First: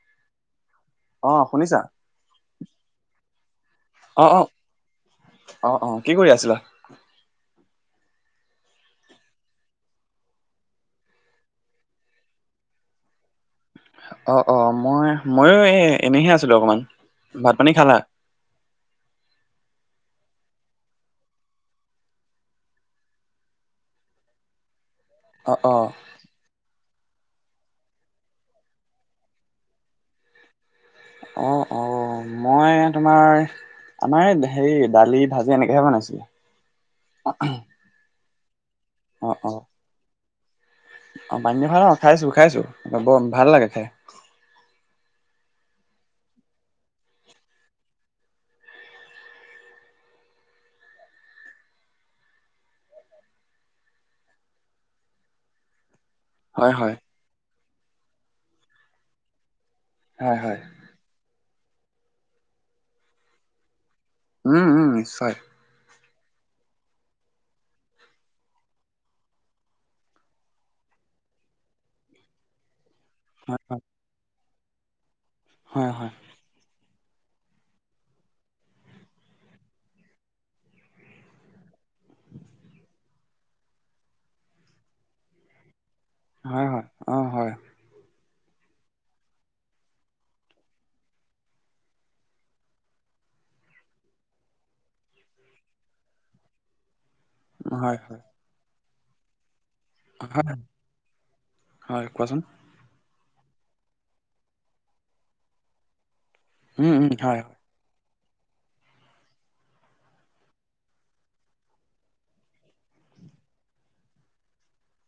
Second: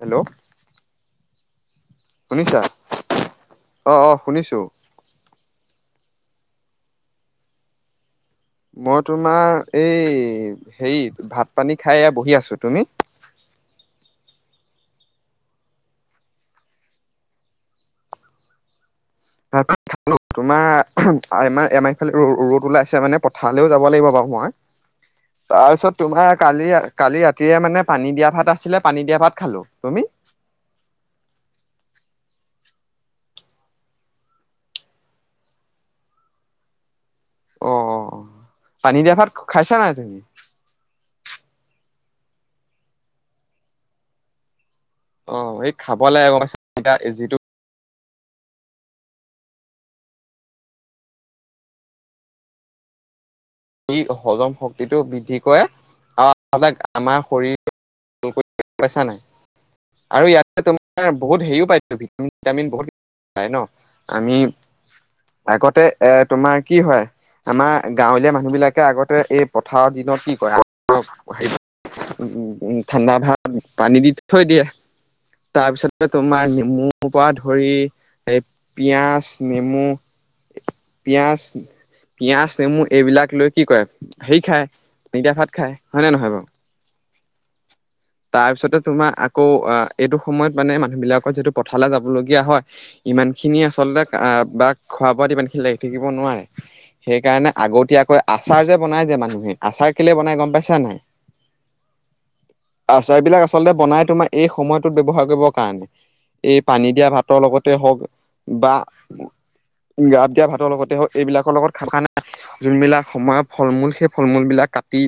Hello. অ', শুনিছা? শুনিছা? অ', অ', শুনিছো। অ', অ', কি কৰি আছিলা? মই তোমাৰ এই হেৰি ভাত-পানী খাই বহি আছো। তুমি? অ', অ', মই, মইয়ো এই এনেহে আছিলো। ভাত-পানী খালা? [unintelligible] তোমাৰ আম আমাহফালে ৰ'দ ওলাইছে, মানে পথাৰলৈও যাব লাগিব বাৰু মই। অ অ তাৰপিছত তোমাৰ কালি কালি ৰাতিযৰে মানে পানী দিয়া ভাত আছিলে, পানী দিয়া ভাত খালো। তুমি? অ', অ', মই তোমাৰ আমাৰ হেৰি দালি, ভাজি এনেকাহে বনাইছে। অ অ অ পানী দিয়া ভাত খাইছা নাই তুমি? অ', পানী দয়া ভাত খাইছো খাইছো, বৰ ভাল লাগে খাই। অ', এই খাবলৈ গম পাইছ' যিটো হজম শক্তিটো বৃদ্ধি কৰে, আৰু হয় হয় আমাৰ শৰীৰ [unintelligible] আৰু হয় ই হয় বহুত হেৰিও পাইছো, ভিটামিন চিটামিন বহুত পাই নহ? আমি উম উম নিশ্চয় আগতে এ তোমাৰ কি হয়, আমাৰ গাঁৱলীয়া মানুহ মানুহবিলাকে আগতে পথাৰৰ দিনত কি কৰে, [unintelligible] ঠাণ্ডা ভাত হয় পানী দি থৈ দিয়ে, হয় তাৰপিছতে হয় তোমাৰ নেমু মোৰ পৰা ধৰি এই পিয়াজ, নেমু পিয়াজ, পিঁয়াজ, নেমু এইবিলাক লৈ কি কৰে হেৰি খায়, পানী দিয়া ভাত খায় হয় নে নহয় বাৰু। হয়, হয়। অ', হয়। তাৰপিছতে তোমাৰ আকৌ, আহ এইটো সময়ত মানে মানুহ বিলাকৰ যিটো পথাৰলে যাবলগীয়া হয় ইমান খিনি আচলতে বা খোৱা বোৱাত ইমান খিনি লাগি থাকিব নোৱাৰে। সেইকাৰণে হয় আগতীয়াকৈ আচাৰ যে বনাই যে মানুহে, আচাৰ কেলে বনাই হয় হয় গম পাইছা নাই? হয়, কোৱাচোন। আচাৰ বিলাক আচলতে বনাই তোমাৰ, এই সময়তোত ব্যৱহাৰ কৰিবৰ কাৰণে। এই পানী উম উম দিয়া ভাতৰ হয় লগত হওক বা [unintelligible] দিয়া ভাতৰ লগতে হওক, এইবিলাকৰ লগত খ খানা যোনবিলাক সময়ৰ ফল-মূল, সেই ফল-মূল বিলাক কাটি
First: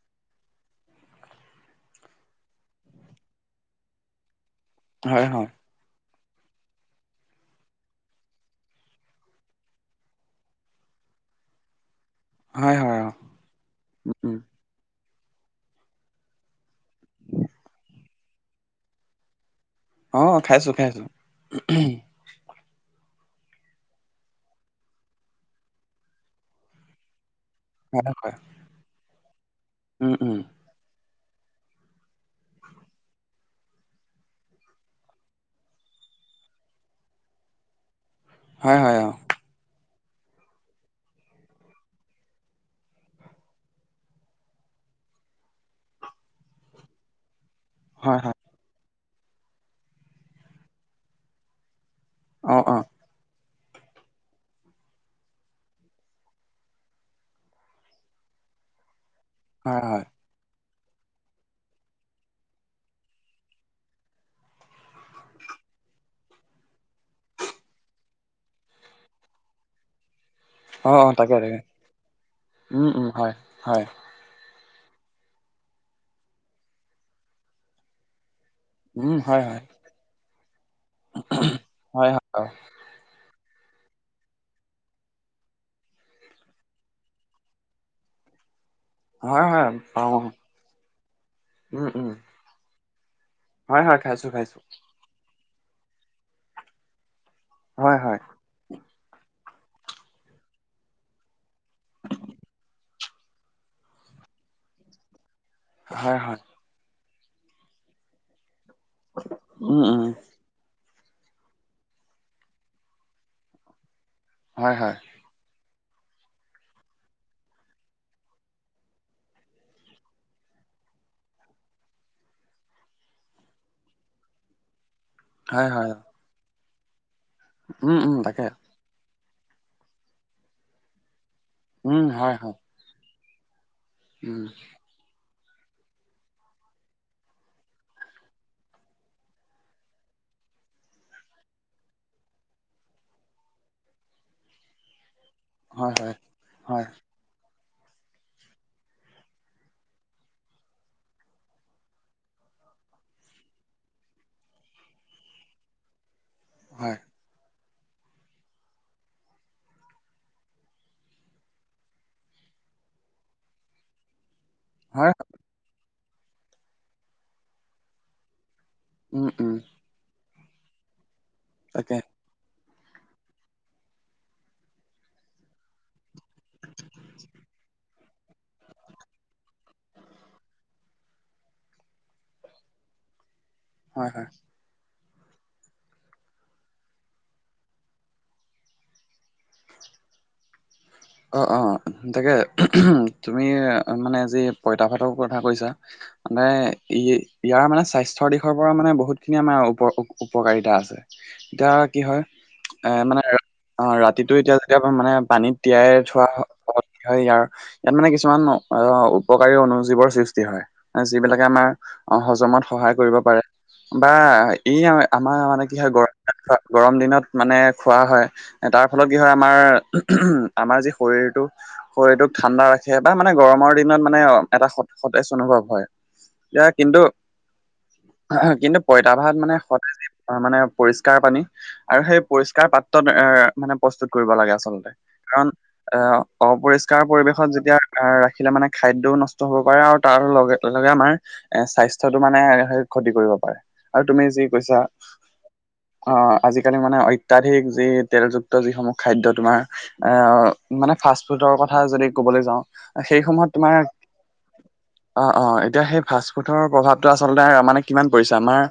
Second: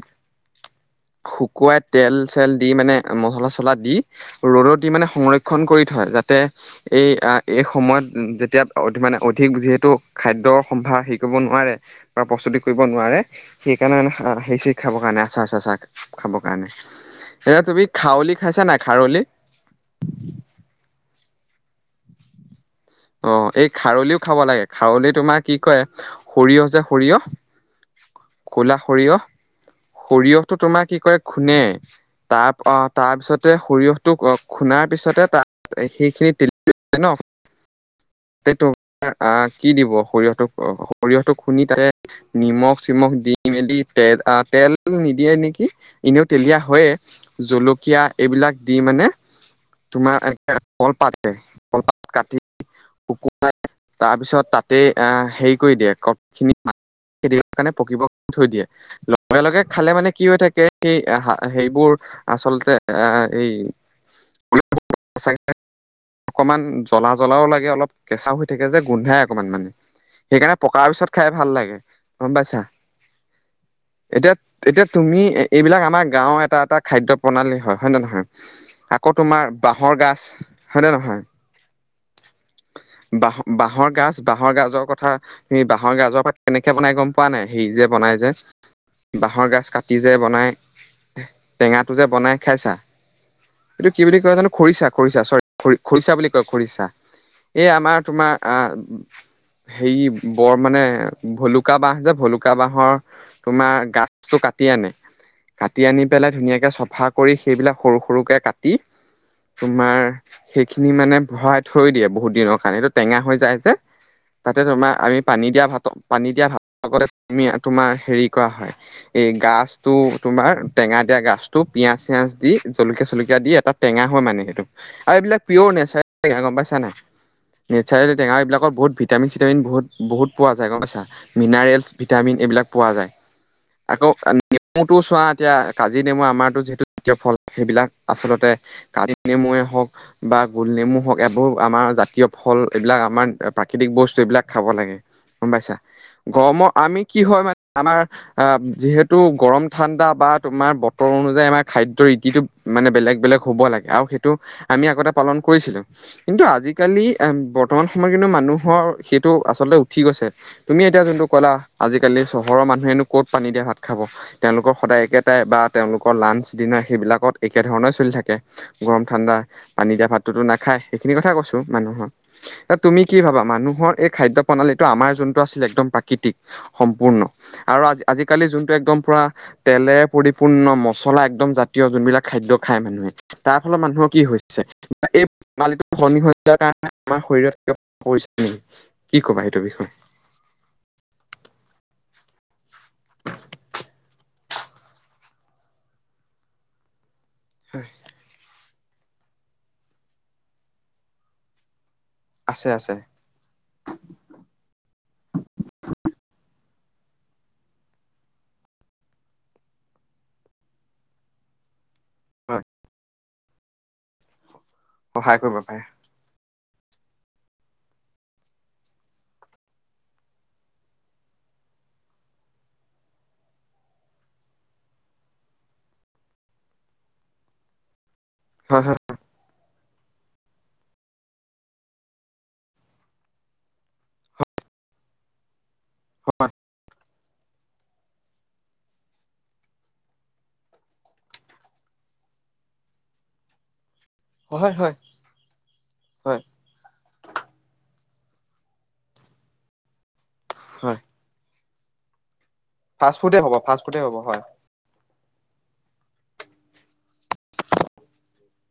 শুকুৱাই তেল চেল দি মানে, মচলা চচলা দি ৰ'দত দি মানে হয় হয় সংৰক্ষণ কৰি থয়। যাতে এই এই সময়ত যেতিয়া মানে, অধিক যিহেতু খাদ্যৰ সম্ভাৰ হেৰি কৰিব নোৱাৰে প্ৰস্তুতি হয় হয় কৰিব হয় অ নোৱাৰে, সেই কাৰণে উম হে চেৰি খাব কাৰণে আচাৰ-চাচাৰ খাবৰ কাৰণে। এতিয়া তুমি খাউলি খাইছা নাই, খাৰলি? অ, খাইছো খাইছো [unintelligible] অ, এই খাৰলিও খাব লাগে, খাৰলি তোমাৰ কি কয়, সৰিয়হ যে সৰিয়হ হয় হয় ক'লা সৰিয়হ উম, উম, সৰিয়হটো তোমাৰ কি কৰে খুনে তাৰ অ, তাৰ পিছতে সৰিয়হটো খুন্দাৰ পিছতে তাত, সেইখিনি তে তাতে হয়, হয়, অ', তোমাৰ আহ কি দিব, সৰিয়হটোক, সৰিয়হটোক খুন্দি তাতে নিমখ-চিমখ দি মেলি তেল, তেল নিদিয়ে নেকি? এনেও তেলীয়া হয়ে জুলক কিয়, হয়, হয়, এইবিলাক দি মানে তোমাৰ ক'ল পাতে অ', অ, শুকাই, তাৰপিছত তাতেই আহ হেৰি কৰি দিয়ে ক, খিনি [unintelligible] কাৰণে পকিব থৈ দিয়ে, লগে লগে হয়, খালে হয়, মানে কি হৈ থাকে। সেই সেইবোৰ আচলতে, আহ এই [unintelligible] অকনমান জ্বলা জ্বলাও লাগে, অলপ কেঁচা হৈ থাকে। যে গোন্ধাই অকনমান মানে সেইকাৰণে পকাৰ অ', অ', পিছত খাই তাকে, ভাল তাকে, লাগে, গম পাইছা। উম, উম, হয়, হয়, এতিয়া-এতিয়া তুমি এইবিলাক আমাৰ গাঁওৰ এটা, এটা খাদ্য প্ৰণালী হয়, হয়ে নে নহয়। উম, আকৌ হয়, তোমাৰ হয়, বাঁহৰ গছ হয় নে নহয়? হয়, হয়। বাঁহ- বাঁহৰ গাজ বাঁহৰ গাজৰ কথা [unintelligible] বাঁহৰ গাজৰ পাত কেনেকে বনাই, গম পোৱা নে নাই হেৰিত যে বনাই যে হয়, বাঁহৰ গাজ হয়, কাটি পাওঁ, যে অ', বনাই, উম, টেঙাটো যে উম, বনায়। খাইছা, হয়, এইটো হয়, কি বুলি খাইছোঁ, কয়‌ জানো, খাইছোঁ, খৰিচা খৰিচা, চৰি খৰি-খৰিচা বুলি কয় খৰিচা এই হয়, আমাৰ হয়, তোমাৰ হেই, বৰ মানে ভলুকা বাহ যে ভলুকা বাহৰ তোমাৰ গাঠটো কাটি আনে। কাটি আনি হয়, পেলাই হয়, ধুনীয়াকৈ চফা কৰি, সেইবিলাক সৰু সৰুকৈ কাটি, উম, উম, তোমাৰ সেইখিনি মানে ভৰাই থৈ দিয়ে, বহুত দিনৰ কাৰণে সেইটো টেঙা হৈ যায় যে। তাতে হয়, তোমাৰ হয়, আমি পানী দিয়া ভাত, পানী দিয়া ভাত লগতে, আমি তোমাৰ হেৰি কৰা হয়। এই গাছতো, তোমাৰ টেঙা দিয়া, গাছতটো পিয়াজ চিয়াজ দি জলকীয়া চলকীয়া দি এটা টেঙা হয়, মানে সেইটো আৰু এইবিলাক হয়, পিয়ৰ হয়, নেচা'ৰেলি টেঙা গম পাইা নাই, উম, নেচাৰেল উম, টেঙা তাকে, এইবাকৰ বহুত ভি ভিটামিন-চিটামিন বহুত বহুত পোৱা যায় গম পাইছা, মিনাৰেলছ উম, হয়, ভিটামিন হয়, এইবিলাক পোৱা যায়। আকৌ উম, নেমুটো চোৱা, এতিয়া কাজি নেমু আমাৰতো যিহেতু দ্বিতীয় ফল, সেইবিলাক আচলতে কাজি নেমুয়ে হ'ওক। বা গোলনেমু হ'ওক এইবোৰ আমাৰ জাতীয় ফল, এইবিলাক আমাৰ প্ৰাকৃতিক বস্তু এইবিলাক খাব লাগে। গম পাইছা, হয়, হয়, গৰমত হয়, আমি কি হয় মানে-আমাৰ আ, যিহেতু গৰম ঠাণ্ডা বা তোমাৰ বতৰ অনুযায়ী আমাৰ খাদ্য ৰীতিটো মানে বেলেগ বেলেগ হ'ব লাগে, আৰু সেইটো আমি আগতে পালন কৰিছিলো, কিন্তু হয়, আজিকালি ব বৰ্তমান সময় কিন্তু মানুহৰ সেইটো, আচলতে উঠি গৈছে। তুমি এতিয়া যোনটো ক'লা, আজিকালি চহৰৰ মানুহেনো ক'ত পানী দিয়া ভাত খাব তেওঁলোকৰ সদায় হয়, একেটাই বা তেওঁলোকৰ লাঞ্চ ডিনাৰ সেইবিলাকত একেধৰণে চলি থাকে, গৰম উম, ঠাণ্ডা। উম, পানী দিয়াতটো নাখায়, সেইখিনি কথা কৈছো তাকে, মানুহৰ। এ, তুমি কি ভাবা মানুহৰ এই খাদ্য প্ৰণালীটো আমাৰ যোনটো আছিলে একদম প্ৰাক তিক, সম্পূৰ্ণ আৰু আজি-আজিকালি যোনটো একদম পুৰা তেলে পৰিপূৰ্ণ মছলা একদম জাতীয় যোনবিলাক খাদ্য খায় মানুহে, তাৰ ফালত মানুহৰ হয়, কি হয়, হৈছে? এই প্ৰণালী খনি হৈ যাৰ কাৰণে আমাৰ শৰীৰত পৰিছে নেকি কি ক'বা? এইটোৰ বিষয়ে। অ, অ, তাকে তুমি মানে যি পঁইতা ভাতৰ কথা কৈছা। মানে, এই এ ইয়াৰ মানে স্বাস্থ্যৰ দিশৰ পৰা মানে বহুতখিনি আমাৰ উপ- উপকাৰিতা আছে, এতিয়া কি হয় আছে এ আছে মানে অ', ৰাতিটো এতিয়া যেতিয়া মানে পানীত তিয়াই থোৱা হয় ইয়াক ইয়াত মানে কিছুমান আহ উপকাৰী অনুজীৱৰ সৃষ্টি হয়, যিবিলাকে আমাৰ অ', হজমত হয় সহায় কৰিব পাৰে বা ই আমাৰ সহায় কৰিব মানে কি পাৰে হয়, গ গৰম দিনত মানে খোৱা হয়, তাৰ ফলত কি হয় আমাৰ আমাৰ যি শৰীৰটো শৰীৰটোক ঠাণ্ডা ৰাখে বা মানে গৰমৰ দিনত মানে এটা সতেজ অনুভৱ হয়। এয়া কিন্তু, কিন্তু হয় প হয় পইতা ভাত মানে, সদায় মানে পৰিষ্কাৰ পানী আৰু সেই পৰিস্কাৰ পাত্ৰত এ মানে, প্ৰস্তুত কৰিব লাগে আচলতে। কাৰণ অপৰিষ্কাৰ অপৰিষ্কাৰ পৰিৱেশত যেতিয়া আহ ৰাখিলে মানে খাদ্যও নষ্ট হ'ব পাৰে, আৰু তাৰ লগে লগে আমাৰ এ স্বাস্থ্যটো মানে ক্ষতি কৰিব পাৰে। আৰু তুমি যি হয় কৈছা, হয় অ' হয় আজি আজিকালি মানে অত্যাধিক যি, তেলযুক্ত যিসমূহ খাদ্য তোমাৰ আহ মানে হয়। ফাষ্ট ফুডৰ কথা যদি ক'বলৈ যাওঁ ফাষ্টফুডে সেইসমূহত হব, তোমাৰ ফাষ্টফুডে হব, হয়। অ', অ', এতিয়া সেই ফাষ্টফুডৰ প্ৰভাৱটো আচলতে মানে কিমান পৰিছে, আমাৰ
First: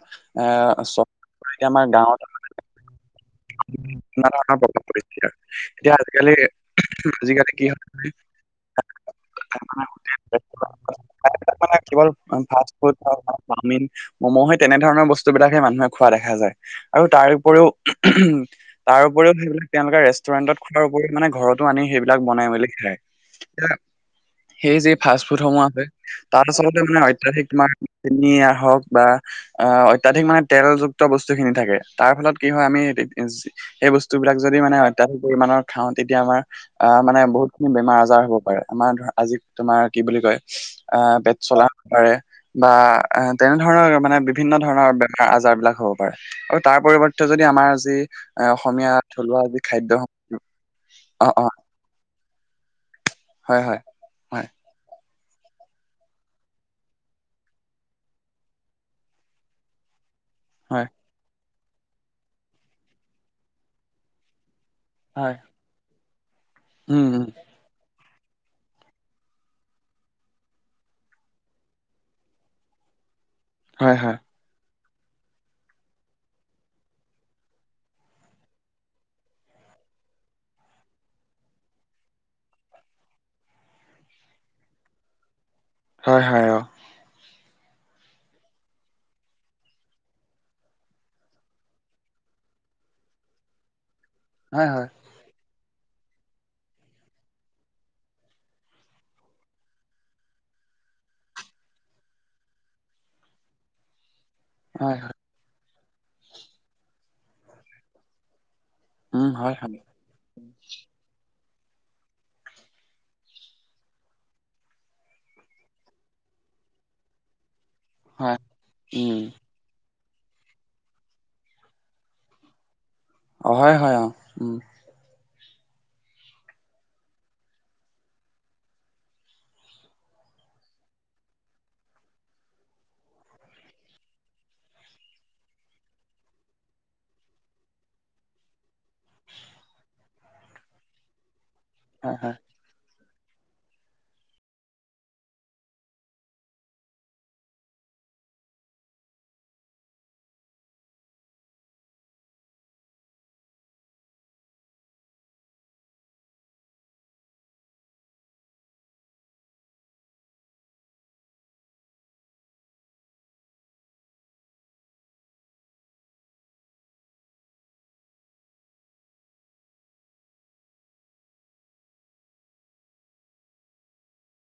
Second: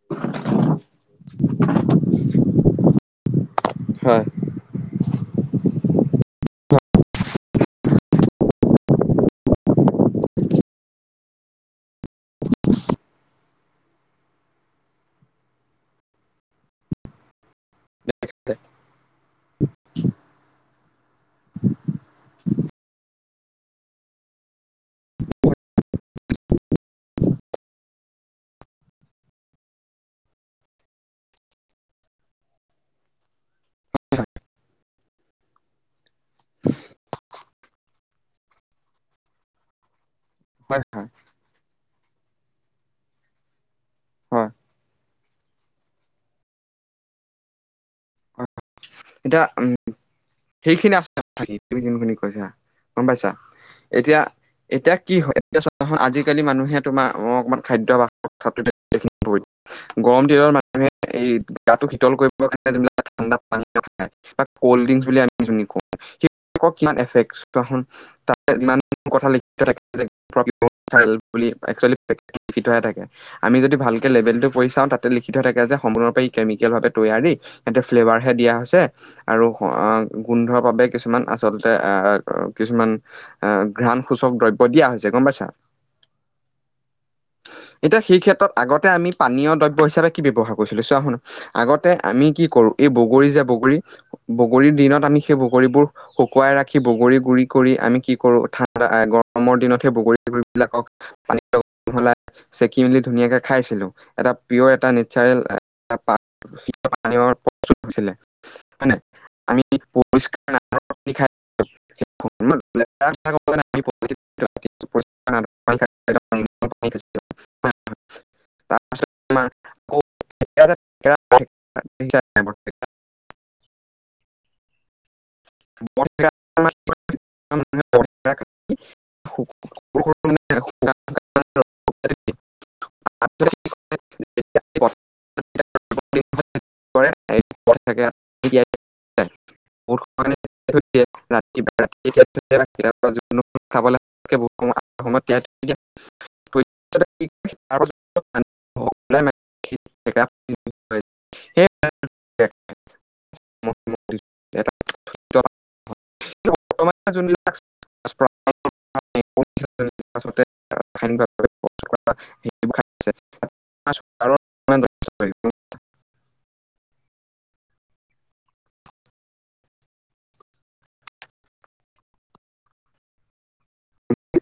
এ [unintelligible] আমাৰ গাঁৱত [unintelligible] হয়। এতিয়া আজিকালি, আজিকালি কি হয় [unintelligible] [unintelligible] মানে কেৱল ফাষ্ট ফুড, চাওমিন ম'ম' সেই তেনেধৰণৰ বস্তু বিলাকে মানুহে খোৱা দেখা যায়, আৰু তাৰ উপৰিও তাৰ উপৰিও সেইবিলাক তেওঁলোকে ৰেষ্টুৰেন্টত [unintelligible] উপৰি মানে ঘৰতো আনি সেইবিলাক বনাই মেলি খায়, এয়া সেই যে ফাষ্ট ফুড সোমোৱা হয় তাত আচলতে মানে অত্যাধিক তোমাৰ [unintelligible] হওক বা আহ অত্যাধিক মানে তেলযুক্ত বস্তু খিনি থাকে, তাৰ ফলত কি হয় আমি সেই বস্তু বিলাক যদি মানে, অত্যাধিক ইমানৰ খাওঁ তেতিয়া আমাৰ আহ মানে বহুতখিনি বেমাৰ আজাৰ হ'ব পাৰে, আমাৰ ধৰা আজি তোমাৰ কি বুলি কয় হয় হয় আহ পেট জলাব পাৰে বা এ তেনেধৰণৰ মানে হয় বিভিন্ন ধৰণৰ আজাৰ বিলাক হ'ব পাৰে, আৰু তাৰ পৰিৱৰ্তে যদি আমাৰ আজি এ অসমীয়া এতিয়া থলুৱা যি খাদ্য সেইখিনি অ অ [unintelligible] কৈছা গম পাইছা, হয় হয় এতিয়া হয় এতিয়া কি হয়, আজিকালি মানুহে তোমাৰ অ' অকমান খাদ্য বা [unintelligible] গৰম দিনত হয় মানুহে এই গাটো শীতল কৰিব কাৰণ [unintelligible] কলডিং বুলি হয় সেই [unintelligible] উম উম [unintelligible] আমি যদি হয় ভালকে হয় লেভেল টো পঢ়ি চাওঁ তাতে লিখা থাকে যে, সম্পূৰ্ণৰূপ ই কেমিকেল ভাৱে তৈয়াৰী। এতে ফ্লেভাৰ হে দিয়া হৈছে। আৰু গোন্ধৰ বাবে কিছুমান, আচলতে আহ কিছুমান আহ ঘ্ৰাণ সূচক দ্ৰব্য দিয়া হৈছে গম পাইছা? হয়, হয়, অ'। এতিয়া সেই ক্ষেত্ৰত আগতে আমি পানীয় দ্ৰব্য হিচাপে কি ব্যৱহাৰ কৰিছিলো, চোৱা শুনা আগতে আমি কৰো এই বগৰী যে বগৰী, হয় বগৰীৰ হয় দিনত আমি সেই বগৰীবোৰ শুকুৱাই ৰাখি বগৰীৰ গুৰি কৰি আমি কি কৰো, ঠাণ্ডা গৰমৰ দিনতহে বগৰী গুৰিবিলাকক [unintelligible] চেকি মেলি ধুনীয়াকে খাইছিলো, এটা পিয় এটা হয় হয় নেচাৰেল [unintelligible] পান ছিলে হয়নে উম হয় আমি হয় [unintelligible] [unintelligible] হয় উম। বৰ্তমান স [unintelligible] হয় হয়, অ', উ। ব [unintelligible] অ [unintelligible] [unintelligible] ৰাতি হয় হয় ৰাতি [unintelligible] যিকোনো [unintelligible] [unintelligible] যোনবিলাক [unintelligible] আ [unintelligible] ফাইন খাদ্য আছে।